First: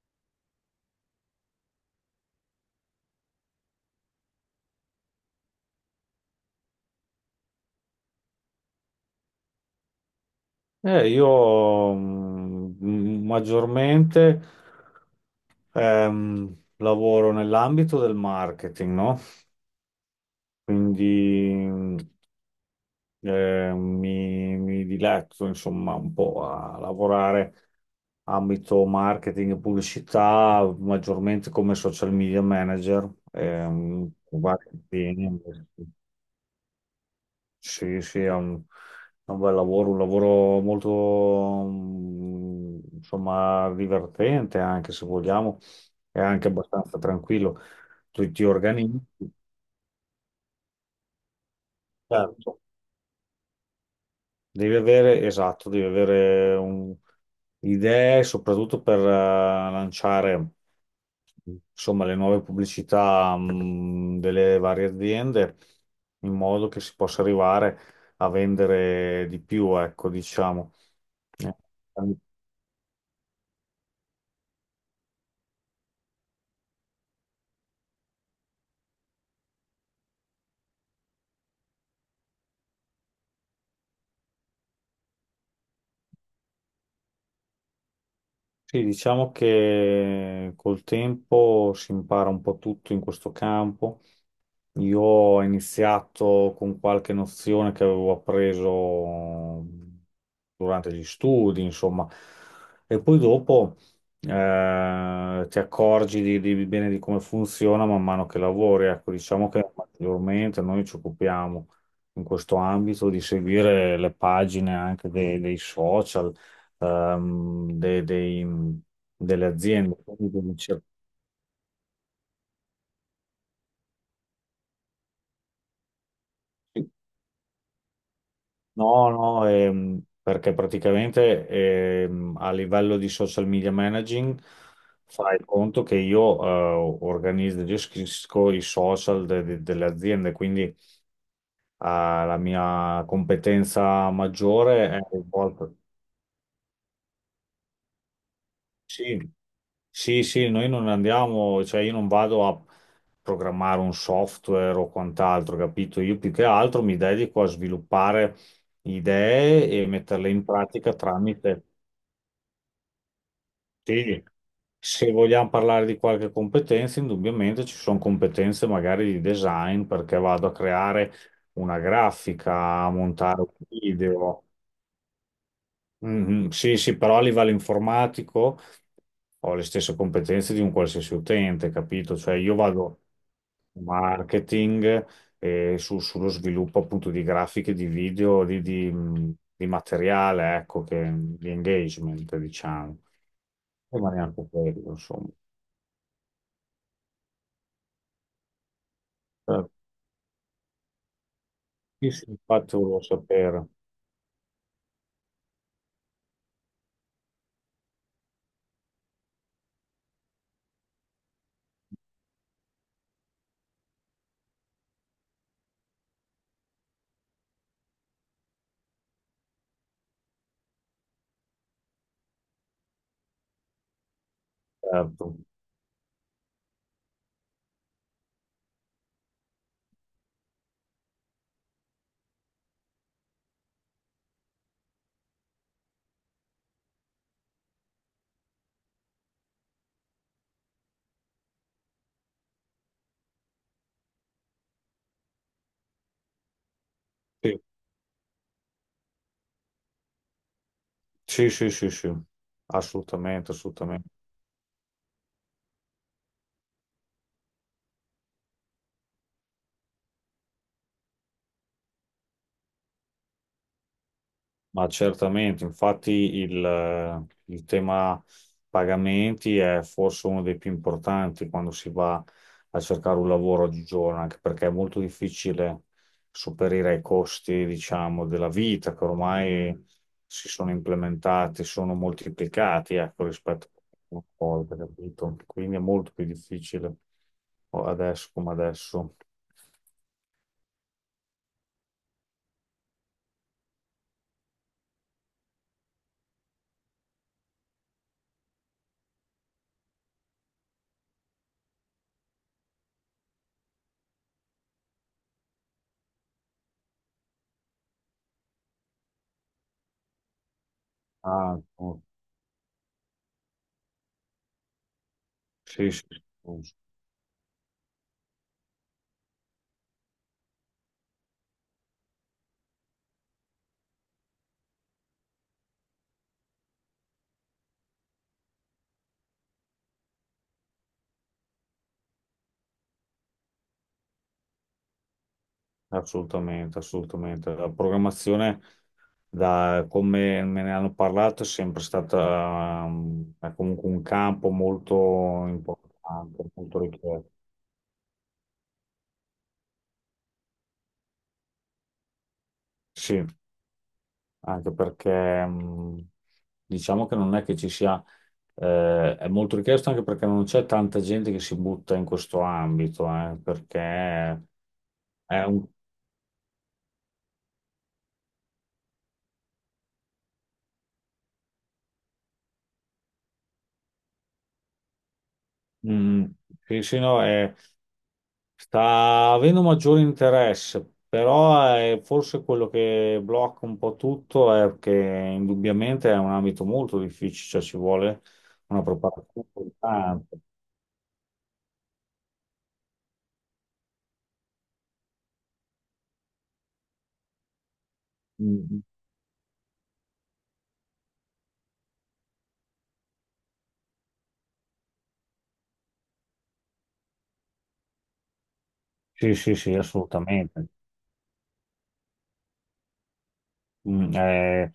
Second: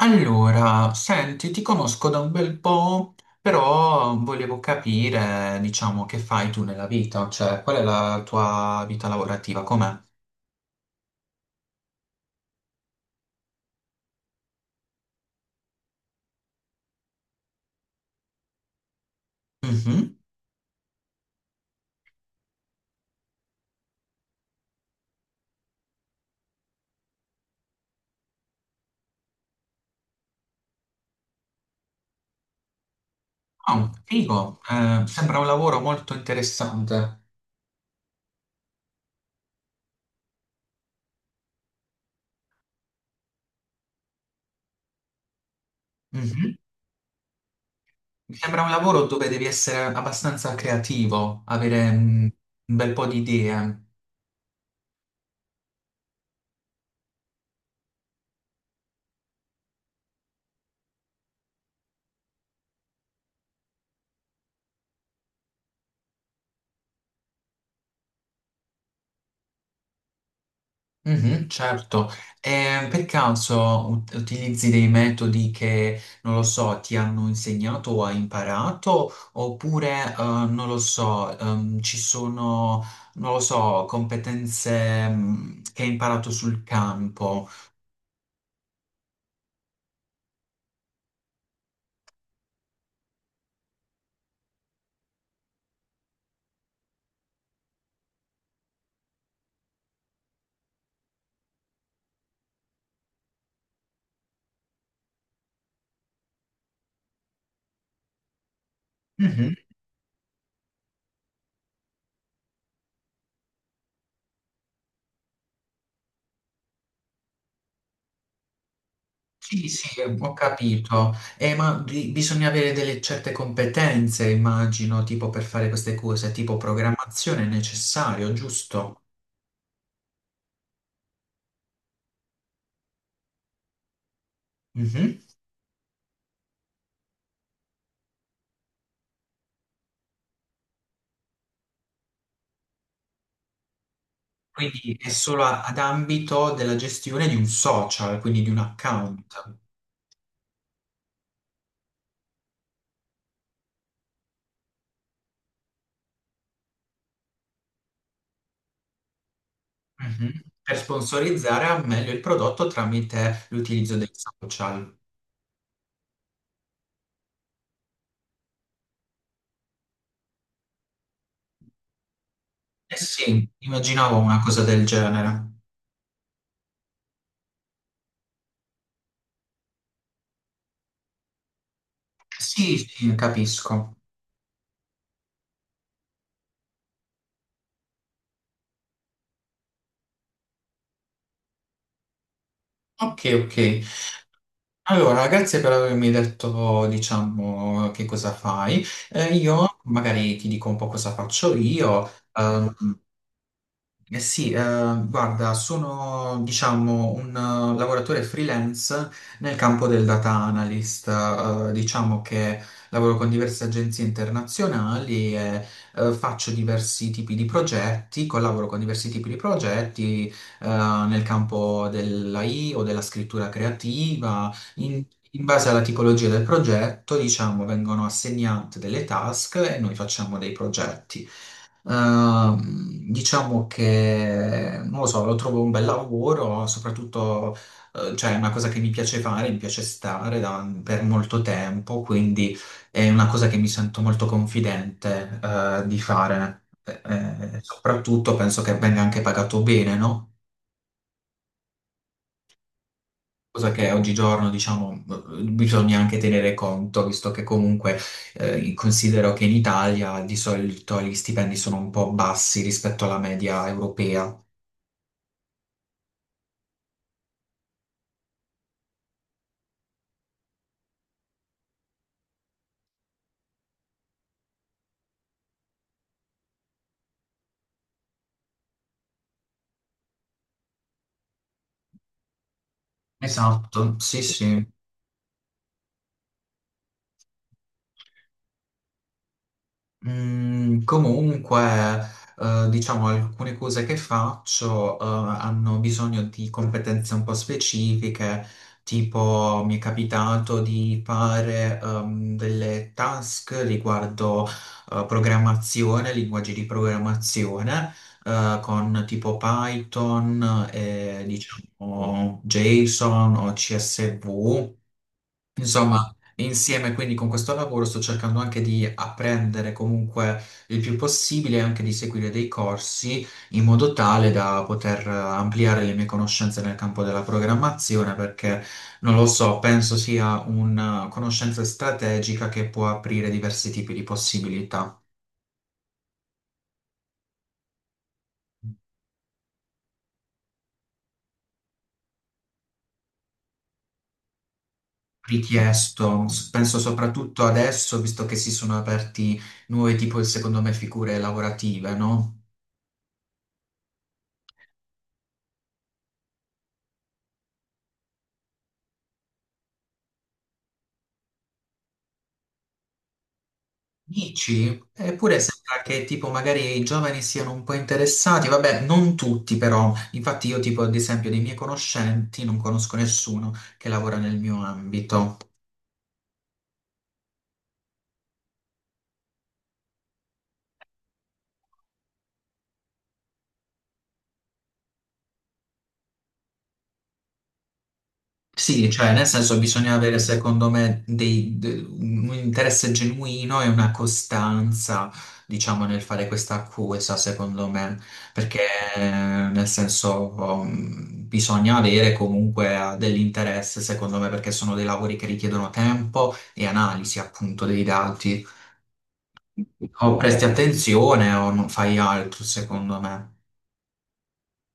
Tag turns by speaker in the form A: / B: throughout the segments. A: Allora, senti, ti conosco da un bel po', però volevo capire, diciamo, che fai tu nella vita, cioè qual è la tua vita lavorativa, com'è?
B: Io maggiormente lavoro nell'ambito del marketing, no?
A: Mhm.
B: Quindi mi diletto insomma un po' a lavorare ambito marketing e pubblicità, maggiormente come social media manager,
A: Oh,
B: con
A: figo.
B: vari
A: Sembra
B: impegni.
A: un lavoro molto interessante.
B: Sì, sì, è un bel lavoro, un lavoro molto, insomma, divertente anche se vogliamo, è anche
A: Mhm.
B: abbastanza tranquillo. Tu
A: Mi
B: ti
A: sembra un
B: organizzi,
A: lavoro dove devi essere abbastanza creativo, avere
B: certo.
A: un bel po' di idee.
B: Devi avere, esatto, idee soprattutto per lanciare insomma, le nuove pubblicità delle varie aziende in modo che si possa arrivare a vendere di più, ecco, diciamo.
A: Mhm, certo.
B: Eh,
A: Per caso utilizzi dei metodi che, non lo so, ti hanno insegnato o hai imparato, oppure, non lo so, ci sono, non lo so, competenze, che hai imparato sul campo.
B: Sì, diciamo che col tempo si impara un po' tutto in questo campo. Io ho iniziato con qualche nozione che avevo appreso durante gli studi, insomma, e poi dopo ti accorgi bene di come funziona man mano che lavori. Ecco, diciamo
A: Mhm.
B: che maggiormente noi ci occupiamo in questo ambito di seguire le pagine anche dei social, ehm, de- dei- delle
A: Sì,
B: aziende.
A: sì,
B: Quindi
A: ho
B: devi cercare.
A: capito. Ma bisogna avere delle certe competenze, immagino, tipo per fare queste cose, tipo programmazione è necessario, giusto?
B: No, no, perché praticamente a livello di social media managing fai conto che io organizzo, io gestisco i social delle aziende, quindi la mia competenza maggiore
A: Quindi
B: è
A: è solo
B: rivolta.
A: ad ambito della gestione di un social, quindi di un
B: Sì,
A: account.
B: sì, sì, noi non andiamo, cioè io non vado a programmare un software o quant'altro, capito? Io più che altro mi dedico a sviluppare idee e metterle
A: Mhm.
B: in
A: Per
B: pratica tramite.
A: sponsorizzare al meglio il prodotto tramite l'utilizzo dei
B: Sì,
A: social.
B: se vogliamo parlare di qualche competenza, indubbiamente ci sono competenze magari di design perché vado a creare una grafica, a
A: Eh
B: montare
A: sì,
B: un
A: immaginavo una
B: video.
A: cosa del genere.
B: Mhm. Sì, sì, però a livello informatico ho le stesse competenze di un qualsiasi utente, capito? Cioè io
A: Sì,
B: vado
A: sì,
B: in
A: capisco.
B: marketing e sullo sviluppo appunto di grafiche, di video, di materiale, ecco, che, di engagement, diciamo.
A: Ok, ok.
B: E ma neanche quello, insomma.
A: Allora, grazie per avermi detto, diciamo, che cosa fai. Io magari ti dico un po' cosa faccio io.
B: Sì, sì, infatti volevo sapere,
A: Eh sì, guarda, sono diciamo un lavoratore freelance nel campo del data analyst, diciamo che lavoro con diverse agenzie internazionali e faccio diversi tipi di progetti, collaboro con diversi tipi di progetti, nel campo dell'AI o della scrittura creativa. In,
B: certo.
A: in base alla tipologia del progetto, diciamo, vengono assegnate delle task e noi facciamo dei progetti. Diciamo che, non lo so, lo trovo un bel lavoro, soprattutto, cioè è una cosa che mi piace fare, mi piace stare per molto tempo, quindi è una cosa che mi sento molto confidente, di fare.
B: Sì,
A: Soprattutto penso che venga anche pagato bene, no?
B: sì, sì, sì, sì. Assolutamente,
A: Cosa che
B: assolutamente.
A: oggigiorno, diciamo, bisogna anche tenere conto, visto che comunque considero che in Italia di solito gli stipendi sono un po' bassi rispetto alla media europea.
B: Ma certamente, infatti il tema pagamenti è forse uno dei più importanti quando si va a cercare un lavoro oggigiorno, anche perché è molto difficile superare i costi, diciamo, della vita che ormai si sono implementati, sono moltiplicati, ecco, rispetto a
A: Esatto, sì,
B: una
A: sì.
B: volta, capito? Quindi è molto più difficile adesso come adesso.
A: Mm, comunque, diciamo, alcune cose che faccio, hanno bisogno di competenze un po' specifiche, tipo mi è capitato di fare, delle task riguardo, programmazione, linguaggi di programmazione, con tipo Python e,
B: Ah, oh,
A: diciamo, JSON o CSV.
B: sì, sì,
A: Insomma,
B: sì.
A: insieme quindi con questo lavoro sto cercando anche di apprendere comunque il più possibile e anche di seguire dei corsi in modo tale da poter ampliare le mie conoscenze nel campo della programmazione, perché non lo so, penso sia una conoscenza strategica che può aprire diversi tipi di possibilità.
B: Assolutamente, assolutamente. La programmazione, da come me ne hanno parlato, è sempre stata è comunque un campo molto
A: Richiesto,
B: importante, molto
A: penso
B: richiesto.
A: soprattutto adesso, visto che si sono aperti nuove tipo, secondo me, figure lavorative, no?
B: Sì, anche perché diciamo che non è che ci sia, è molto richiesto anche perché non c'è tanta gente che si butta in questo ambito, perché
A: Dici? Eppure
B: è un,
A: sembra che tipo magari i giovani siano un po' interessati, vabbè, non tutti, però, infatti io tipo ad esempio dei miei conoscenti non conosco nessuno che lavora nel mio ambito.
B: mm, sì, sì, no, è. Sta avendo maggiore interesse, però è forse quello che blocca un po' tutto è che indubbiamente è un ambito molto difficile, cioè ci vuole una
A: Sì, cioè nel
B: preparazione
A: senso bisogna avere
B: importante.
A: secondo me un interesse genuino e una costanza, diciamo, nel fare questa accusa, secondo me, perché
B: Mm, mm.
A: eh, nel senso bisogna avere comunque dell'interesse, secondo me, perché sono dei lavori che richiedono tempo e analisi appunto dei dati.
B: Sì, sì, sì,
A: O presti
B: assolutamente.
A: attenzione o non fai altro, secondo me.
B: Mm, eh,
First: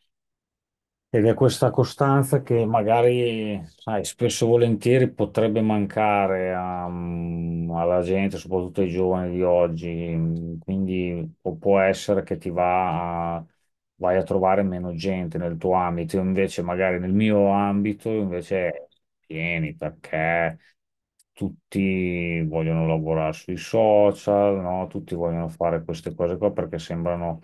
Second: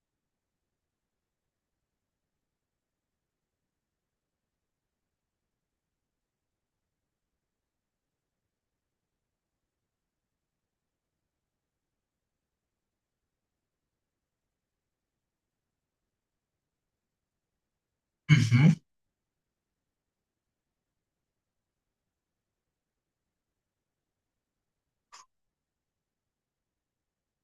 B: Ed è questa costanza che magari, sai, spesso e volentieri potrebbe mancare alla gente, soprattutto ai giovani di oggi. Quindi o può essere che vai a trovare meno gente nel tuo ambito. Io invece, magari nel mio ambito, invece è pieni perché tutti vogliono lavorare sui social, no? Tutti vogliono fare queste cose qua perché sembrano,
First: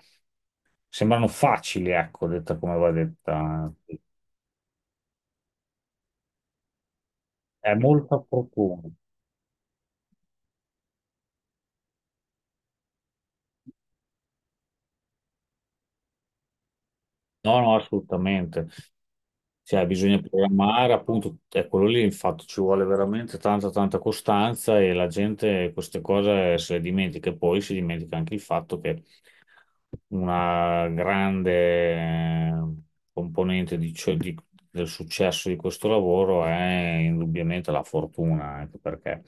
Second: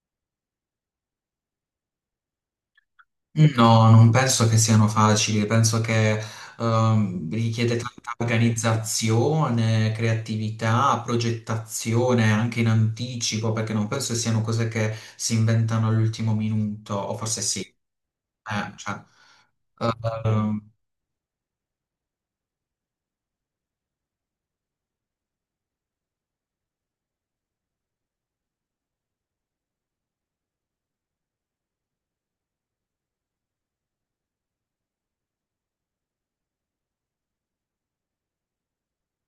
B: sembrano facili, ecco, detta come va detta.
A: No, non penso che siano facili, penso che
B: È
A: richiede tanta
B: molto opportuno.
A: organizzazione, creatività, progettazione anche in anticipo, perché non penso che siano cose che si inventano all'ultimo minuto, o forse
B: No,
A: sì.
B: no, assolutamente.
A: Eh, cioè,
B: Cioè, bisogna
A: ehm,
B: programmare, appunto, è quello lì, infatti, ci vuole veramente tanta, tanta costanza e la gente queste cose se le dimentica. E poi si dimentica anche il fatto che una grande eh, componente del successo di questo lavoro è indubbiamente la fortuna, anche perché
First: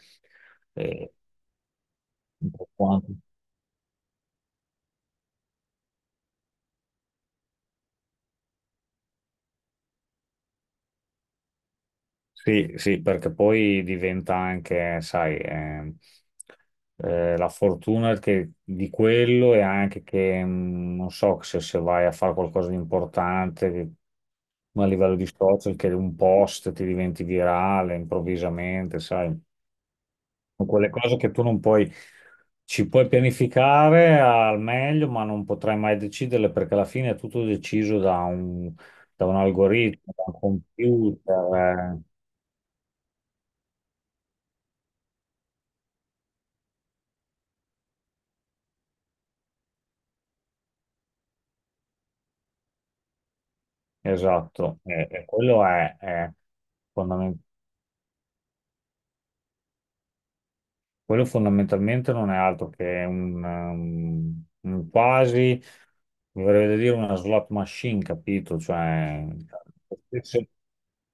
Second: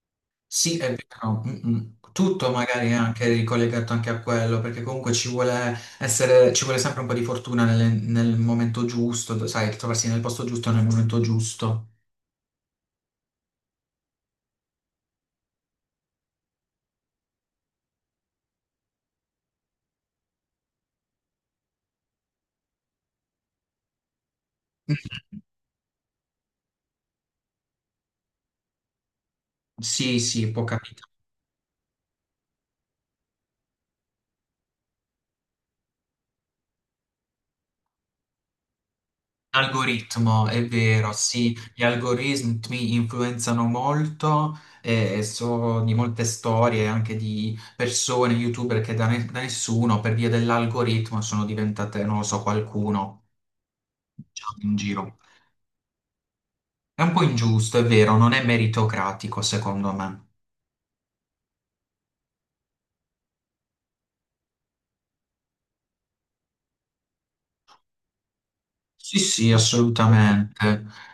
A: sì, è
B: eh,
A: vero. Mm, mm. Tutto
B: per
A: magari è
B: quanto
A: anche ricollegato anche a quello, perché comunque ci vuole sempre un po' di fortuna nel momento giusto, sai, trovarsi nel posto giusto nel momento giusto.
B: sì, sì, perché poi diventa anche, sai, la fortuna di quello e anche che, non so, se vai a fare qualcosa di importante, ma a livello di social, che un post ti diventi virale improvvisamente, sai.
A: Sì, sì, può
B: Sono quelle
A: capitare.
B: cose che tu non puoi, ci puoi pianificare al meglio, ma non potrai mai deciderle perché alla fine è tutto deciso da un algoritmo, da un
A: Algoritmo, è vero, sì,
B: computer.
A: gli
B: Eh.
A: algoritmi influenzano molto, so di molte storie anche di persone, youtuber che da, da nessuno per via dell'algoritmo sono diventate, non lo so, qualcuno, diciamo, in
B: Esatto,
A: giro.
B: e quello è,
A: È un po'
B: fondamen-
A: ingiusto, è vero, non è meritocratico secondo me.
B: quello fondamentalmente non è altro che un, un quasi, mi verrebbe da dire, una slot machine, capito?
A: Sì,
B: Cioè,
A: sì,
B: le stesse,
A: assolutamente.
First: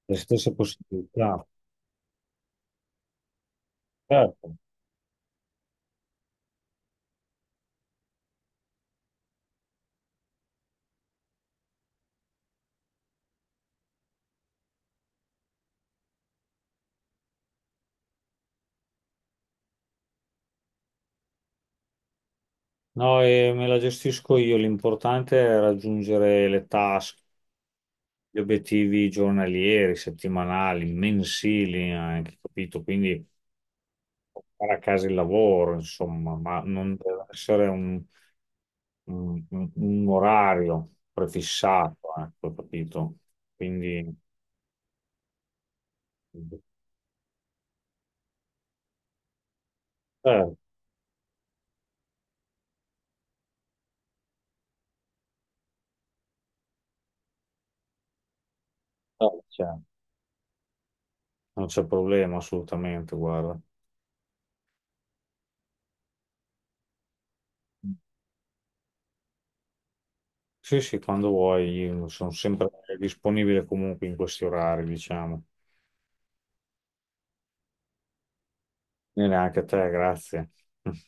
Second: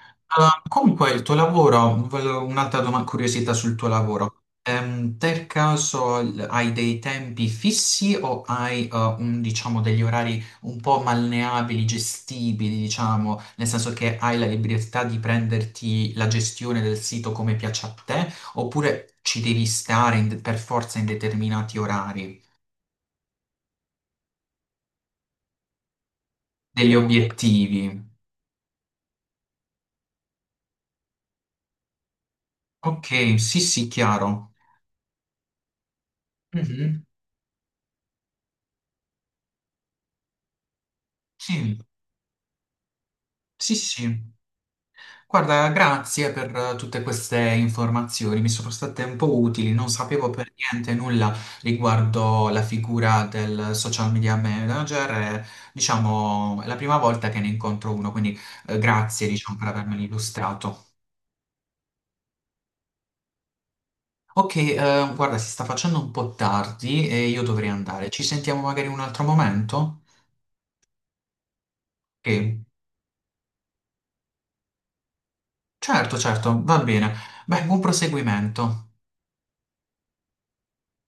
B: le stesse
A: Comunque, il tuo
B: possibilità.
A: lavoro, volevo un'altra domanda, curiosità sul tuo lavoro.
B: Certo.
A: Per caso hai dei tempi fissi o hai un, diciamo, degli orari un po' malleabili, gestibili, diciamo, nel senso che hai la libertà di prenderti la gestione del sito come piace a te, oppure ci devi stare per forza in determinati orari,
B: No, e me la gestisco io, l'importante è raggiungere le
A: degli
B: task,
A: obiettivi?
B: gli obiettivi giornalieri, settimanali, mensili anche, capito? Quindi
A: Ok, sì, sì, chiaro.
B: portare a casa il lavoro, insomma, ma non
A: Mhm.
B: deve essere un orario
A: Sì.
B: prefissato, ecco, capito?
A: Sì, sì,
B: Quindi,
A: sì. Guarda, grazie per tutte queste informazioni, mi sono state un po' utili, non sapevo per
B: certo,
A: niente nulla riguardo la figura del social media manager, e, diciamo, è la prima volta che ne incontro uno, quindi grazie,
B: certo,
A: diciamo, per
B: certo.
A: avermelo illustrato.
B: Non c'è problema assolutamente, guarda.
A: Ok, guarda, si sta facendo un po' tardi e io dovrei andare. Ci sentiamo magari in un altro momento?
B: Sì, sì, quando vuoi, io sono
A: Ok,
B: sempre disponibile comunque in questi orari, diciamo.
A: certo, certo, va bene. Beh, buon proseguimento.
B: E neanche a te, grazie.